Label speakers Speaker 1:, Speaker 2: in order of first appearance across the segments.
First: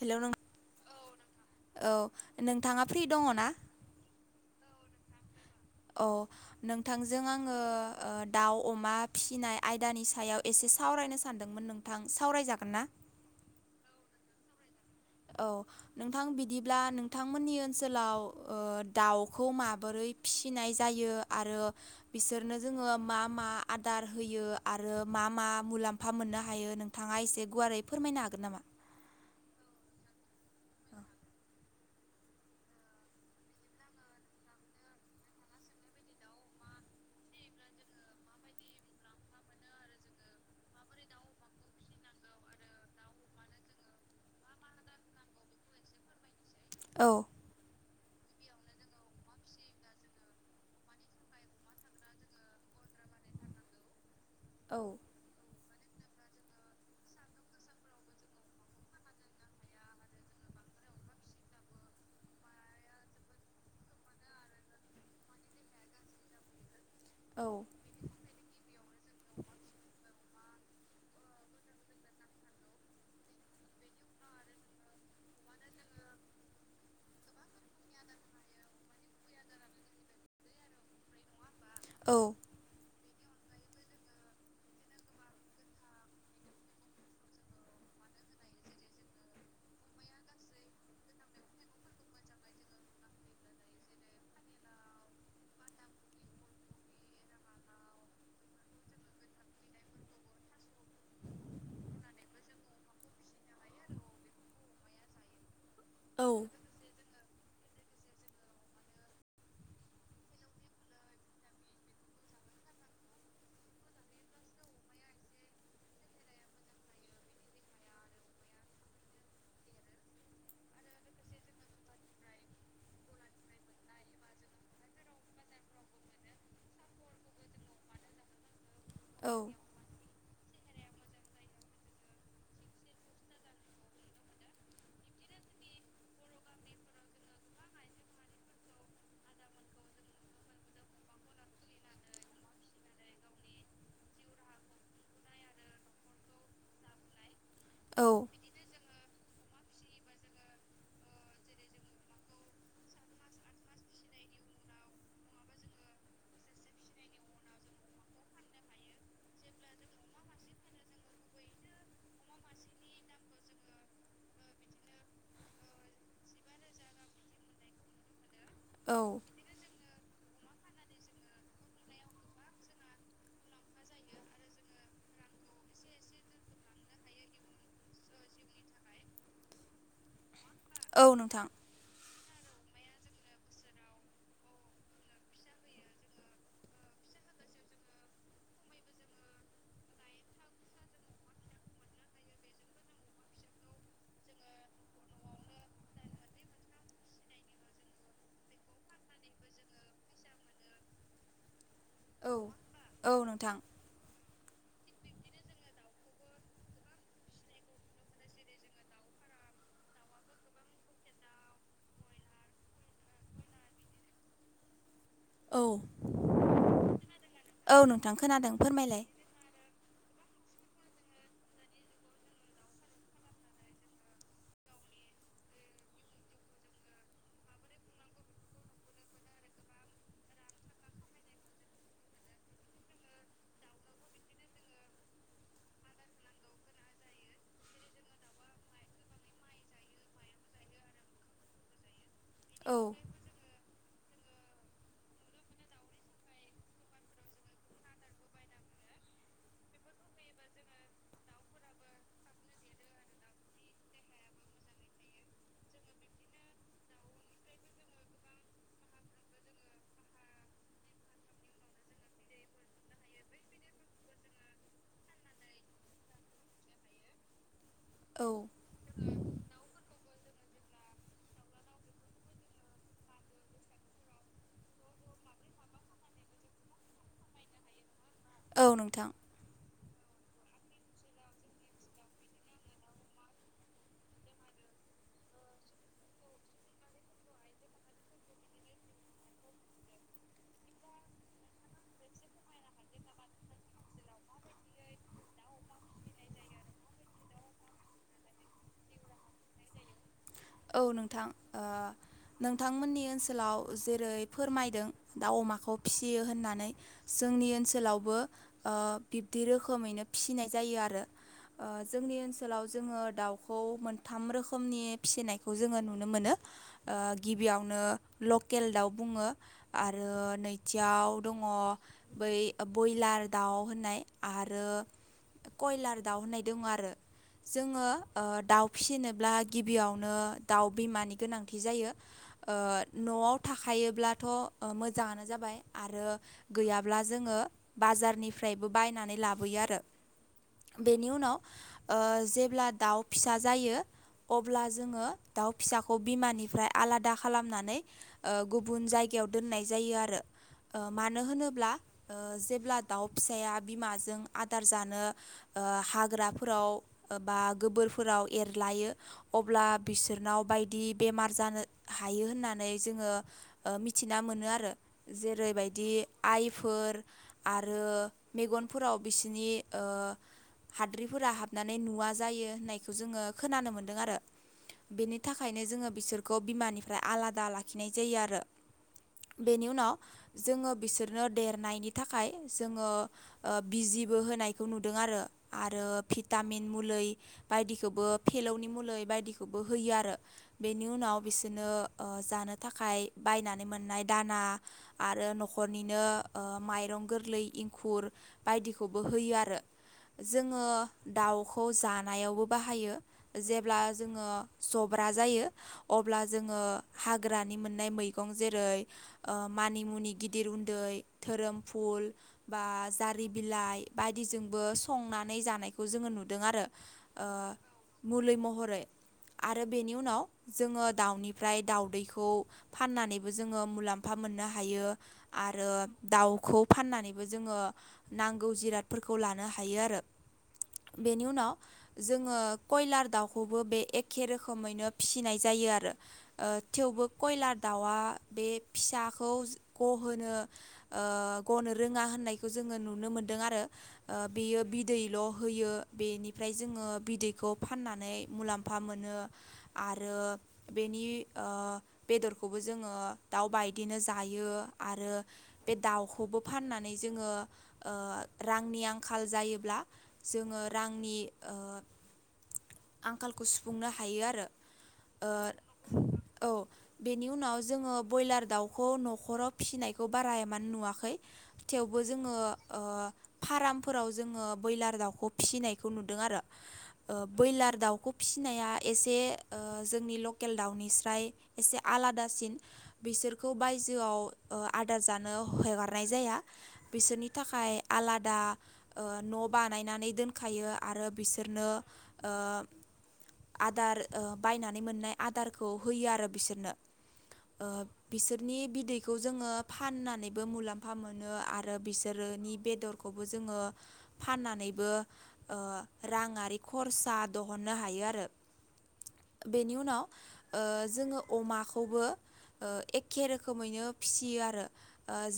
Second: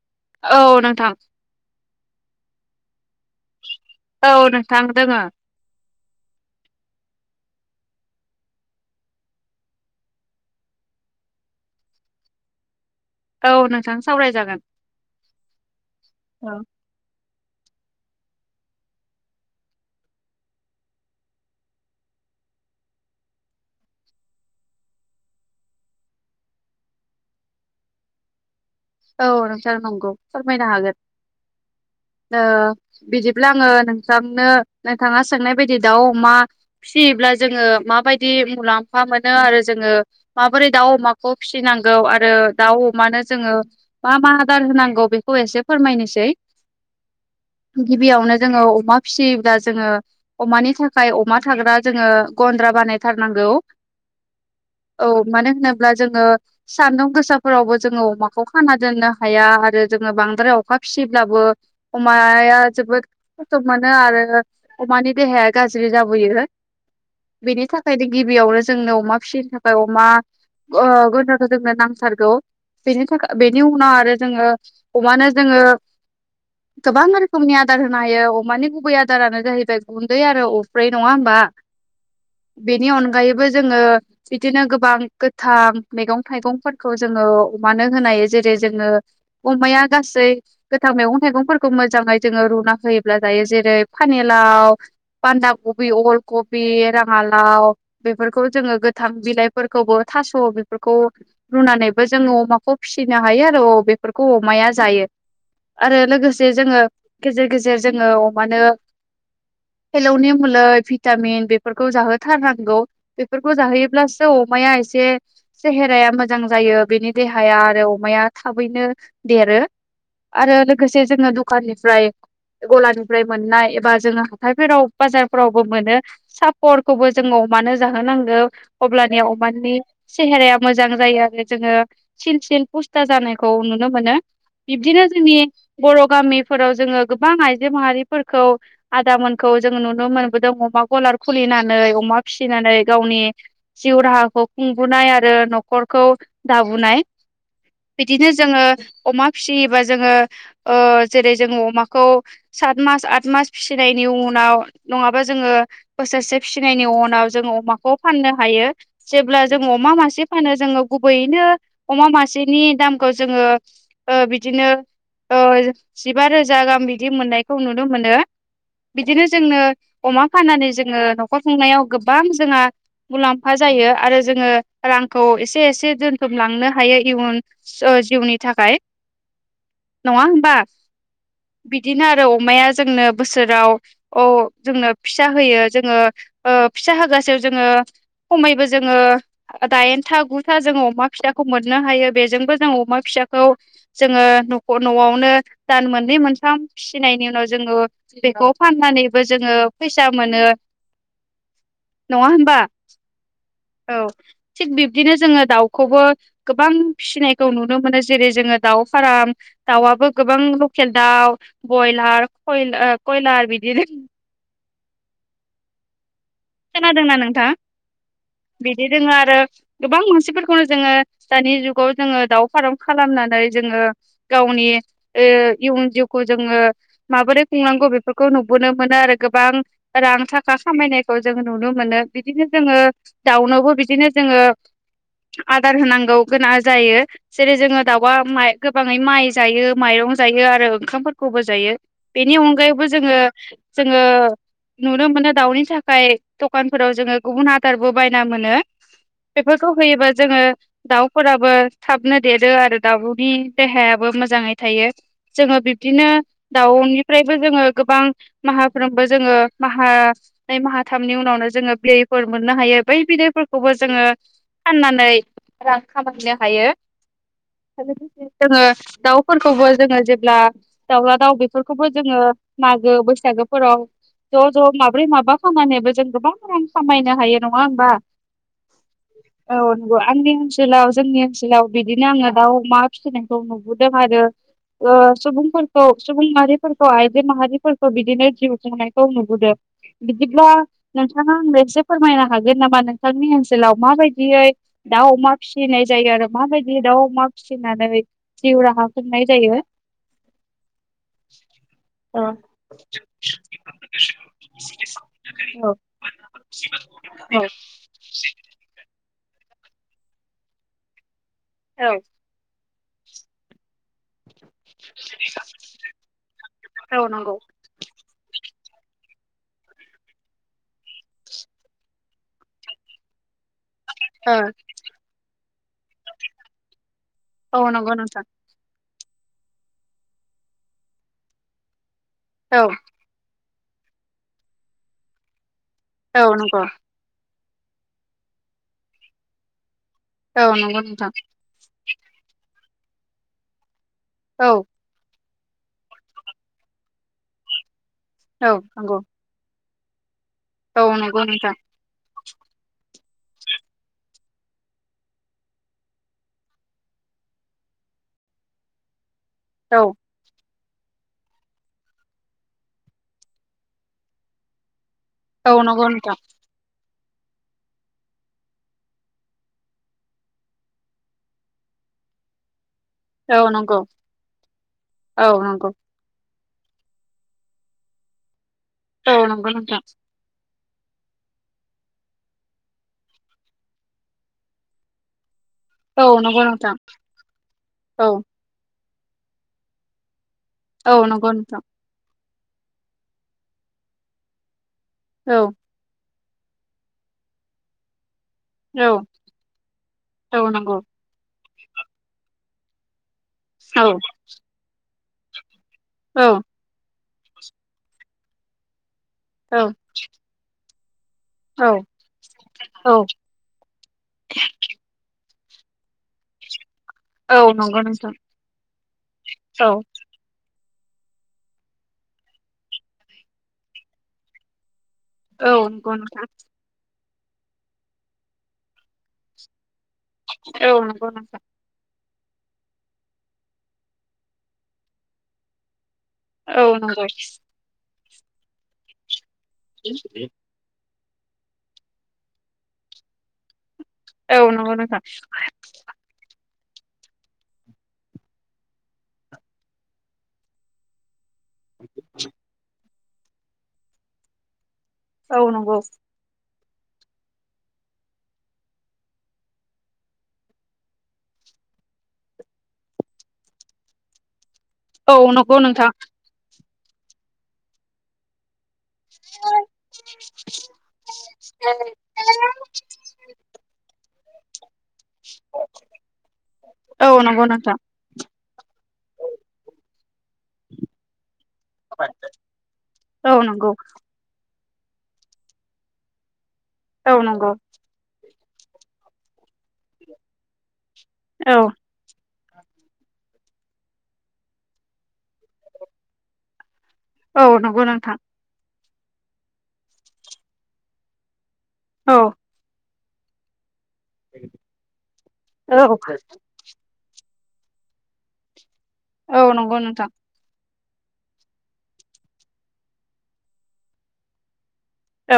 Speaker 1: Hello नों
Speaker 2: औ नोंथां
Speaker 1: औ नोंथाङा फ्रि दङ ना
Speaker 2: औ नोंथां दोङो
Speaker 1: अ नोंथांजों आङो दाउ अमा फिसिनाय आयदानि सायाव एसे सावरायनो सानदोंमोन नोंथां सावरायजागोन ना
Speaker 2: औ नोंथां सावरायजागोन
Speaker 1: औ नोंथां
Speaker 2: औ
Speaker 1: बिदिब्ला नोंथां बिथांमोननि ओनसोलाव दाउखौ माबोरै फिसिनाय जायो आरो बिसोरनो जोङो मा मा आदार होयो आरो मा मा मुलाम्फा मोननो हायो नोंथाङाय एसे गुारै फोरमायनो हागोन नामा?
Speaker 2: औ नोंसार नंगौ फोरमायनो हागोन।
Speaker 1: [inaudible]
Speaker 2: बिदिब्ला आङो नोंथांनो नोंथाङा सोंनाय बायदि दाउ अमा फिसियोब्ला जोङो माबायदि मुलाम्फा मोनो आरो जोङो माबोरै दाउ अमाखौ फिसिनांगौ आरो आरो दाउ अमानो जोङो मा मा आदार होनांगौ बेखौ एसे फोरमायनोसै।
Speaker 1: औ।
Speaker 2: ग बेबियावनो जोङो अमा फिसियोब्ला जोङो अमानि थाखाय अमा थाग्रा जोङो गन्द्रा बानाय थारनांगौ। औ मानो होनोब्ला जोङो सान्दुं गोसाफोरावबो जोङो अमाखौ खाना दोननो हाया आरो जोङो बांद्राय अखा फिसिब्लाबो अमाया जोबोद थ मोनो आरो अमानि देहाया गाज्रि जाबोय।
Speaker 1: औ
Speaker 2: बेनि थाखायनो गिबियावनो जोंनो अमा फिसिनो थाखाय अमा गन्द्राखौ जोंनो नांथारगौ बेनि थाखाय बेनि उनाव आरो जोङो अमानो जोङो गोबां रोखोमनि आदार होनो हायो अमानि गुबै आदारानो जाहैबाय गुन्दै आरो अब्रै नङा होमबा। बेनि अन अनगायैबो जोङो बिदिनो गोबां गोथां मैगं थाइगंफोरखौ जोङो अमानो होनाय जेरै जोङो अमाया गासै गोथां मैगं थाइगंफोरखौ मोजाङै जोङो रुना होयोब्ला ज ायो जेरै फानेलाव बान्दा कबि अल कबि राङाालाव बेफोरखौ जोङो गोथां बिलाइफोरखौबो थास' बेफोरखौ रुनानैबो जोङो अमाखौ फिसिनो हायो आरो औ बेफोरखौ अमाया जायो आरो लोगोसे जोङो गेजेर गेजेर जोङो अमानो
Speaker 1: [inaudible]
Speaker 2: हेलौनि मलै भिटामिन बेफोरखौ जाहोथारनांगौ बेफोरखौ जाहोयोब्लासो अमाया एसे सेहेराया मोजां जायो बेनि देहाया आरो अमाया थाबैनो देरो आरो लोगोसे जोङो दखाननिफ्राय गलानिफ्राय मोननाय एबा जोङो हाथायफोराव बाजारफोरावबो मोनो सापर्टखौबो जोङो अमानो जाहोनांगौ अब्लानि
Speaker 1: औ
Speaker 2: अमानिानि सेहेराया मोजां जायो आरो जोङो सिन सिन था जानायखौ नुनो मोनो बिब्दिनो जोंनि बर' गामिफोराव जोङो गोबां आइजो माहारिफोरखौ आदामोनखौ जों नुनो मोनबोदों अमा गलार खुलिनानै अमा फिसिनानै गावनि जिउ राहाखौ खुंबोननाय आरो न'खरखौ दाबोनाय बिदिनो जोङो अमा फिसियोबा जोङो जेरै जोङ अमाखौ सात मास आथ मास फिसिनायनि उनाव नङा जोङो बोसोरसे फिसिनायनि उनाव जों अमाखौ फाननो हायोे। जा ज गुबनोा मासे नि दामखौ जोङो बिदिनो जिबा रोजा गाह बिदि मोननायखौ नुनो मोनो
Speaker 1: औ
Speaker 2: बिदिनो जोंनो अमा फाननानै जोङो न'खर खुंनायाव गोबां जोंहा मुलाम्फा जायो आरो जोङो रांखौ एसे एसे दोनथुम लांनो हायोै जि जिउनि थाखाय नङा होमबा।
Speaker 1: औ नोंथां
Speaker 2: बिदिनो आरो अमाया जोंनो बोसोराव अ जोंनो फिसा होयो जोङो फिसा होगासे जोङो खमैबो जोङो दाइनथा गुथा जो अमा फिसाखौ मोन मोननो हायो बेजोंबो जों अमा फिसाखौ जोङो नख'-न'आवनो दान मोननै मोनथाम फिसिनायनि उनाव जोङो बेखौ फाननानैबो जोङो फैसा मोनो।
Speaker 1: [inaudible]
Speaker 2: नङा होमबा?
Speaker 1: औ नोंथां
Speaker 2: औ, थिग बिब्दिनो जोङो दाउखौबो गोबां फिसिनायखौ नुनो मोनो जेरै जोङो दाउ फाराम दाउआबो गोबां लकेल दाउ, बयलार, खयला ओ कयलार बिदि रोखोमनि।
Speaker 1: औ।
Speaker 2: खोनादोंना नोंथां
Speaker 1: औ नोंथां खोनादों
Speaker 2: बिदि
Speaker 1: फोरमायलाय
Speaker 2: दोङो आरो गोबां मान- सिफोरखौनो जोङो दानि जुगाव जोङो दाउ फाराम खालामनानै जोङो गावनि ओ इयुन जिउखौ जोङो माबोरै खुंनांगौ बेफोरखौ नुबोनो मोनो आरो गोबां रां थाखा खामायनायखौ जों नुनो मोनो। बिदिनो जोङो दावउनोबो बिदिनो जोङो आदार होनांगौ गोनां जायो। जेरै जोङो दाउआ गोबाङै माइ जायो माइरं जायो आरो ओंखामफोरखौबो जायो। बेनि
Speaker 1: औ
Speaker 2: अनगायैबो जोङो जोङो नुनो मोनो दाउनि था- खाय दकानफोराव जोङो गुबुन आदारबो बायना मोनो। बेफोरखौ होयोबा जोङो दाउफोराबो थाबनो देरो आरो दाउनि देहायाबो मोजाङै थायो। जोङो बिबदिनो दाउनिफ्रायबो जोङो गोबां माहाफ्रोमबो‌ जोङो माहा- नै माहाथामनि उनावनो जोङो बिदैफोर मोननो हायो बै बिदैफोरखौबो जोङो फाननानै रां खामायनो हायो।
Speaker 1: [inaudible]
Speaker 2: बेजों
Speaker 1: औ
Speaker 2: लोगोसे जोङो दाउ- फोरखौबो जोङो जेब्ला दाउला दाउ बेफोरखौबो जोङो मागो बैसागोफोराव ज' ज' माब्रै माबा फाननानैबो जों गोबां रां खामायनो हायो नङा होमबा?
Speaker 1: औ नोंथां।
Speaker 2: औ नंगौ आंनि ओनसोलाव जोंनि ओनसोलाव बिदिनो आङो दाउ अमा फिसिनायखौ नुबोदों आरो। ओ सुबुंफोरखौ सुबुं माहारिफोरखौ आइजो माहारिफोरखौ बिदिनो जिउ खुंनायखौ नुबोदों। बिदिब्ला नोंथाङा आंनो एसे फोरमायनो हागोन नामा नोंथांनि ओनसोलाव माबायदियै दाउ अमा फिसिनाय जायो आरो माबायदि दाउ अमा फिसिनानै जिउ राहा खुंनाय जायो?
Speaker 1: औ नोंथां ओ
Speaker 2: औ
Speaker 1: नोंथांमोननि ओनसोलाव जेरै फोरमायदों दाउ अमाखौ
Speaker 2: औ
Speaker 1: फिसियो होननानै
Speaker 2: औ
Speaker 1: जोंनि ओनसोलावबो ओ बिब्दि रोखोमैनो फिसिनाय जायो आरो। ओ
Speaker 2: औ
Speaker 1: जोंनि ओनसोलाव जोङो दाउखौ मोन- थाम रोखोमनि फिसिनायखौ जोङो नुनो मोनो। ओ
Speaker 2: औ नंगौ
Speaker 1: गिबियावनो लकेल दाउ, बुङो आरो नैथियाव दङ' बै ओ बयलार दाउ होननाय
Speaker 2: ओ
Speaker 1: आरो कयलार दाउ होननाय दोङ' आरो।
Speaker 2: औ
Speaker 1: जोङो
Speaker 2: नंगौ
Speaker 1: ओ
Speaker 2: नोंथां
Speaker 1: दाउ फिसिनोब्ला गिबियावनो दाउ बिमानि गोनांथि जायो। ओ
Speaker 2: औ
Speaker 1: न'आव थाखायोब्लाथ' ओ मोजाङानो जाबाय आरो
Speaker 2: औ नंगौ
Speaker 1: गैयाब्ला जोङो बाजारनिफ्रायबो बायनानै लाबोयो आरो।
Speaker 2: औ नंगौ
Speaker 1: बेनि
Speaker 2: नोंथां
Speaker 1: उनाव ओ जेब्ला दाउ फिसा जायो
Speaker 2: औ
Speaker 1: अब्ला जोङो दाउ फिसाखौ बिमानिफ्राय आलादा खालामनानै ओ
Speaker 2: औ
Speaker 1: गुबुन
Speaker 2: नंगौ
Speaker 1: जायगायाव दोननाय जायो आरो। ओ
Speaker 2: औ
Speaker 1: मानो
Speaker 2: नंगौ नोंथां
Speaker 1: होनोब्ला ओ जेब्ला दाउ फिसाया बिमाजों आदार जानो ओ हाग्राफोराव बा गोबोरफोराव एरलायो अब्ला
Speaker 2: औ
Speaker 1: बिसोरनाव बाय- दि बेमार जानो हायो होननानै जोङो ओ मिथिना मोनो आरो।
Speaker 2: औ नंगौ नोंथां
Speaker 1: जेरैबायदि-आइफोर, आरो मेगनफोराव बिसिनि ओ हाद्रिफोरा हाबनानै नुवा जायो होननाय जोङो
Speaker 2: औ
Speaker 1: खोनानो
Speaker 2: नंगौ
Speaker 1: मोनदों आरो। बेनि
Speaker 2: औ
Speaker 1: थाखायनो
Speaker 2: नंगौ
Speaker 1: जोङो बिसोर- खौ बिमानिफ्राय आलादा लाखिनाय जायो आरो।
Speaker 2: औ नंगौ
Speaker 1: बेनि
Speaker 2: नोंथां
Speaker 1: उनाव जोङो बिसोरनो देरनायनि थाखाय जोङो बिजिबो होनायखौ नुदों आरो आरो
Speaker 2: औ नंगौ
Speaker 1: भिटामिन
Speaker 2: नोंथां
Speaker 1: मुलि बायदिखौबो
Speaker 2: औ
Speaker 1: फिलौनि मुलि बायदिखौबो होयो आरो बेनि
Speaker 2: औ
Speaker 1: उनाव
Speaker 2: नंगौ नोंथां
Speaker 1: बिसोरनो जानो थाखाय बायनानै मोननाय दाना आरो
Speaker 2: औ
Speaker 1: न'खरनिनो माइरं गोरलै इंखुर
Speaker 2: औ
Speaker 1: बायदिखौबो होयो आरो
Speaker 2: औ
Speaker 1: जोङो
Speaker 2: नंगौ
Speaker 1: दाउखौ खौ जानायावबो बाहायो जेब्ला
Speaker 2: औ
Speaker 1: जोङो जब्रा जायो अब्ला
Speaker 2: औ
Speaker 1: जोङो हाग्रानि मोननाय मैगं जेरै ओ
Speaker 2: औ
Speaker 1: मानि मुनि गिदिर उन्दै धोरोम फुल बा
Speaker 2: औ
Speaker 1: जारि बिलाइ बायदिजोंबो संनानै नै जनायखौ जोङो नुदों आरो
Speaker 2: औ नंगौ नोंथां
Speaker 1: महरै आरो
Speaker 2: औ
Speaker 1: बेनि उनाव जोङो दाउनिफ्राय दाउदैखौ फाननानैबो जोङो मुलाम्फा मोननो हायो
Speaker 2: औ
Speaker 1: आरो
Speaker 2: नंगौ नोंथां
Speaker 1: दाउखौ फाननानै जोङो नांगौ जिरादफोरखौ लानो हायो आरो
Speaker 2: औ नंगौ
Speaker 1: बेनि
Speaker 2: नोंथां
Speaker 1: उनाव जोङो कयलार दाउखौबो बे एखे रोखोमैनो फिसिनाय जायो आरो
Speaker 2: औ नंगौ
Speaker 1: थेवबो कयलार दाउआ बे फिसाखौ गहोनो गनो रोङा होननायखौ जोङो नुनो मोनदों आरो
Speaker 2: औ
Speaker 1: बेयो
Speaker 2: नंगौ नोंथां
Speaker 1: बिदैल' होयो बेनिफ्राय जोङो बिदैखौ फाननानै मुलाम्फा मोनो आरो बेनि बेदरखौबो जोङो दाउबायदिनो जायो आरो
Speaker 2: औ
Speaker 1: बे
Speaker 2: नंगौ
Speaker 1: दाउखौबो फाननानै जोङो रांनि आंखाल जायोब्ला जोङो रांनि आंखालखौ सुफुंनो हायो आरो
Speaker 2: औ
Speaker 1: ओ
Speaker 2: नंगौ नोंथां
Speaker 1: औ बेनि उनाव जोङो ब्रयलार दाउ खौ नख'राव फिनायखौबारा इमान नुवाखै थेवबो जोङो फारामफोराव जोङो बयलार दाउखौ फिनायखौ नुदों आरो
Speaker 2: औ नंगौ
Speaker 1: बयलाल
Speaker 2: नोंथां
Speaker 1: दाउ दाउखौ फिसिनाया एसे जोंनि लकेल दाउनिस्राय एसे आलादासिन
Speaker 2: औ
Speaker 1: बिसोरखौ
Speaker 2: नंगौ
Speaker 1: बायजोआव आदार जानो हगारनाय जाया
Speaker 2: औ
Speaker 1: बिसोरनि
Speaker 2: नंगौ
Speaker 1: थाखाय आलादा न' बानायनानै दोनखायो आरो
Speaker 2: औ
Speaker 1: बिसोरनो आदार बायनानै मोननाय आदारखौ होयो आरो बिसोरनो
Speaker 2: औ
Speaker 1: ओ
Speaker 2: नंगौ नोंथां
Speaker 1: बिसोरनि बिदैखौ जोङो फाननानैबो मुलाम्फा मोनो आरो
Speaker 2: औ
Speaker 1: बिसोरोनि बेदरखौबो जोङो फाननानैबो
Speaker 2: औ
Speaker 1: राङारि खरसा मोननो हायो आरो
Speaker 2: औ
Speaker 1: बिनि
Speaker 2: नंगौ
Speaker 1: उनाव
Speaker 2: नोंथां
Speaker 1: ओ जोङो अमाखौबो एखे रोखोमैनो फिसियो आरो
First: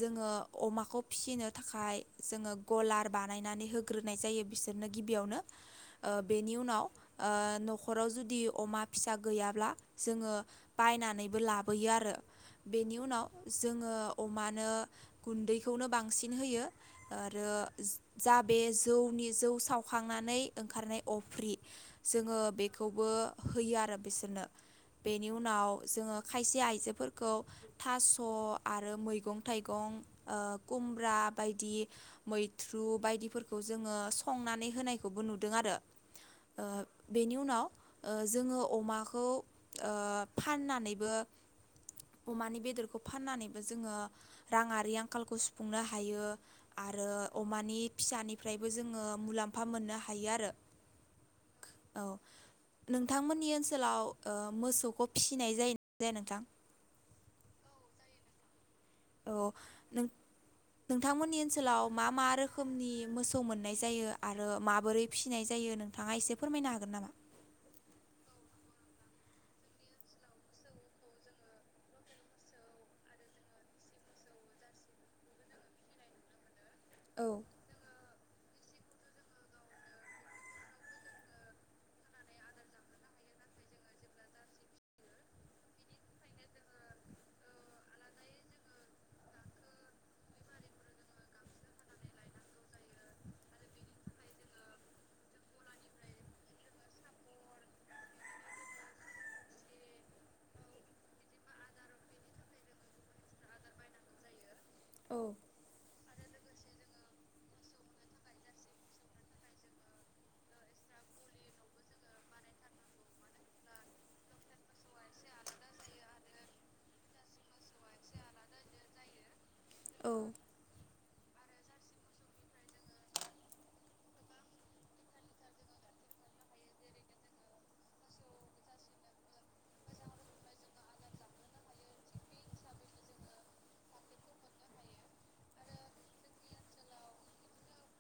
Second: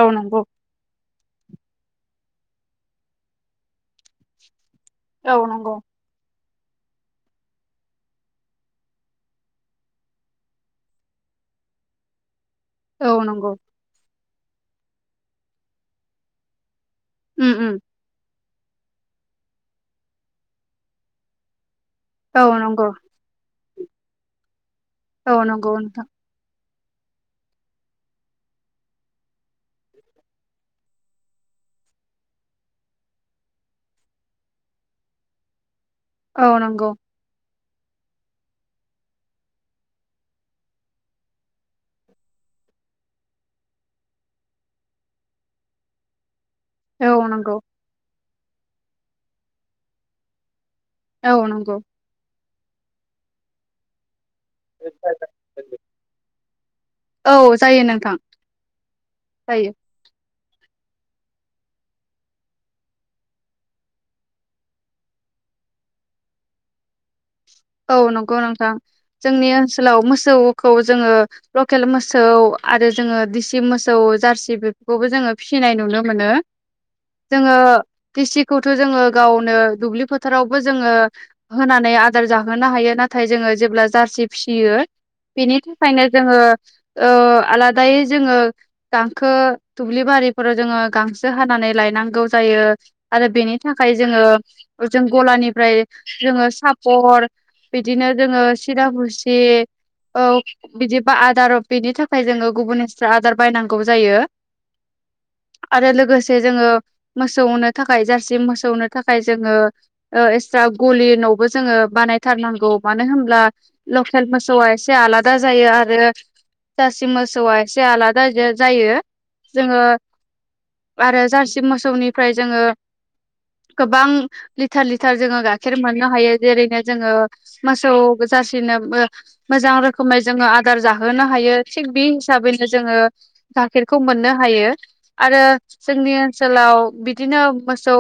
Speaker 2: औ नंगौ
Speaker 1: अमाखौ फिसिनो थाखाय जोङो गलार बानायनानै होग्रोनाय जायो बिसोरनो
Speaker 2: औ
Speaker 1: गिबियावनो
Speaker 2: नंगौ
Speaker 1: बेनि उनाव ओ न'खराव जुदि अमा फिसा गैयाब्ला जोङो बायनानैबो लाबोयो आरो बेनि
Speaker 2: औ
Speaker 1: उनाव
Speaker 2: नंगौ
Speaker 1: जोङो अमानो गुन्दैखौनो बांसिन होयो आरो
Speaker 2: उम उम
Speaker 1: जा बे जौनि जौ सावखांनानै ओंखारनाय अफ्रि जोङो
Speaker 2: औ नंगौ
Speaker 1: बेखौबो होयो आरो बिसोरनो बेनि
Speaker 2: औ
Speaker 1: उनाव
Speaker 2: नंगौ नोंथां
Speaker 1: जोङो खायसे आइजो फोरखौ थास' आरो मैगं थाइगं खुमब्रा बायदि मैथ्रु बायदिफोरखौ जोङो संनानै होनायखौबो नुदों आरो
Speaker 2: औ
Speaker 1: ओ
Speaker 2: नंगौ
Speaker 1: बेनि उनाव ओ जोङो अमाखौ ओ फाननानैबो अमानि बेदरखौ फाननानैबो जोङो राङारि आंखालखौ सुफुंनो हायो आरो
Speaker 2: औ नंगौ
Speaker 1: अमानि फिसानिफ्रायबो जोङो मुलाम्फा मोननो हायो आरो
Speaker 2: औ नंगौ
Speaker 1: औ नोंथांमोननि ओनसोलाव ओ मोसौखौ फिनाय जायो ना जाया नोंथां।
Speaker 2: औ जायो नोंथां
Speaker 1: औ
Speaker 2: जायो
Speaker 1: नों नोंथांमोननि ओनसोलाव मा मा रोखोमनि मोसौ मोननाय जायो आरो माबोरै फिसिनाय जायो नोंथाङा एसे फोरमायनो हागोन नामा
Speaker 2: औ नंगौ नोंथां जोंनि ओनसोलाव मोसौखौ जोङो लकेल मोसौ। आरो जोङो दिसि मोसौ जारसि बेफोरखौबो जोङो फिनाय नुनो मोनो।
Speaker 1: औ
Speaker 2: जोङो डिस्ट्रिक्ट। खौथ' जोङो गावनो दुब्लि फोथारावबो जोङो होनानै आदार जा सांहोनो हायो नाथाय जोङो जेब्ला जारसि फिसियो [unintelligible] बेनि थाखायनो जोङो आलादायै जोङो दांखो दुब्लि बा जो गांसो हानानै लायनांगौ जायो आरो बेनि थाखाय जो गलानिफ्राय जोङो सापर बिदिनो जोङो सिदपुसि औ बिदिबा आदार बेनि थाखाय जोङो गुबुननिस आदार बायनांगौ जायो।
Speaker 1: औ
Speaker 2: आरो लोगोसे जोो [unintelligible] मोनो थाखाय जारसि मोसौनो थाखाय जोङो [inaudible] [inaudible] थारनांगौ मानो होनब्ला लकेल मोसौआ एसे आलादा जायो आरो जासि मोसौआ एसे आलादा जायो जोङो
Speaker 1: औ
Speaker 2: आरो जारसि मोसौनिफ्राय जोङो गोबां लिटार लिटार जोङो गाइखेर मोननो हायो जेरैनो जोङो मोसौ जासिनो मोजां रोखोमै जोङो आदार जाहोनो हायो थि बि हिसाबैनो जोङो गाइखेरखौ मोननो हायो आरो जोंनि ओनसोलाव बिदिनो मोसौ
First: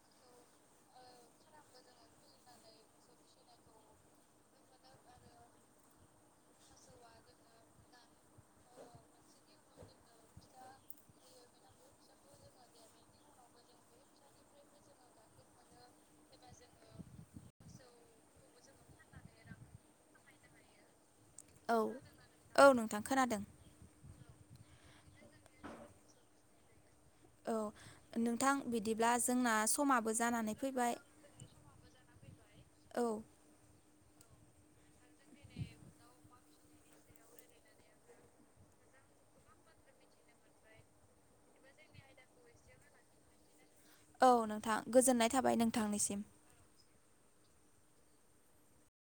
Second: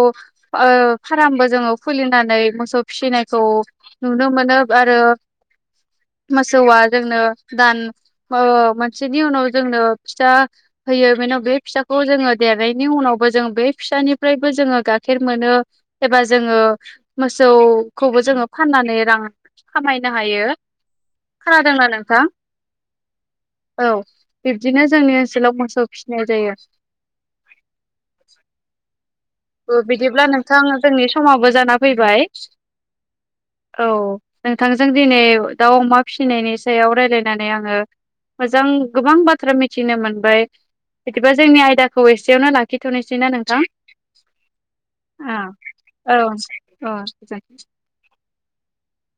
Speaker 2: फार्मबो जोङो खुलिनानै मोसौ फिसिनायखौ नुनो मोनाने [unintelligible] आरो मोसौआ जोंनो दान मोनसेनि उनाव जोंनो फिथा होयो बेनिनाव बे फिसाखौ जोङो देरनायनि उनावबो जों बे फिसानिफ्रायबो जोङो गाइखेर मोनो। एबा जोङो मोसौखौबो जोङो। फाननानै रां खामायनो हायो खोनादोंना नोंथां
Speaker 1: औ नोंथां खोनादों
Speaker 2: औ बिबदिनो जोंनि ओनसोलाव मोसौ फिनाय जायो
Speaker 1: औ नोंथां बिदि
Speaker 2: बिदिब्ला नोंथां जोंनि समावबो जाना फैबाय
Speaker 1: औ
Speaker 2: औ नोंथांजों दिनै दाउ अमा फिसिनायनि सायाव रायजलायनानै आङो मोजां गोबां बाथ्रा मिथिनो मोनबाय बिदिबा जोंनि आयदाखौ एसेयावनो लाखिथ'नोसैनाा [unintelligible] नोंथां
Speaker 1: औ नोंथां गोजोननाय थाबाय नोंथांनिसिम
Speaker 2: ज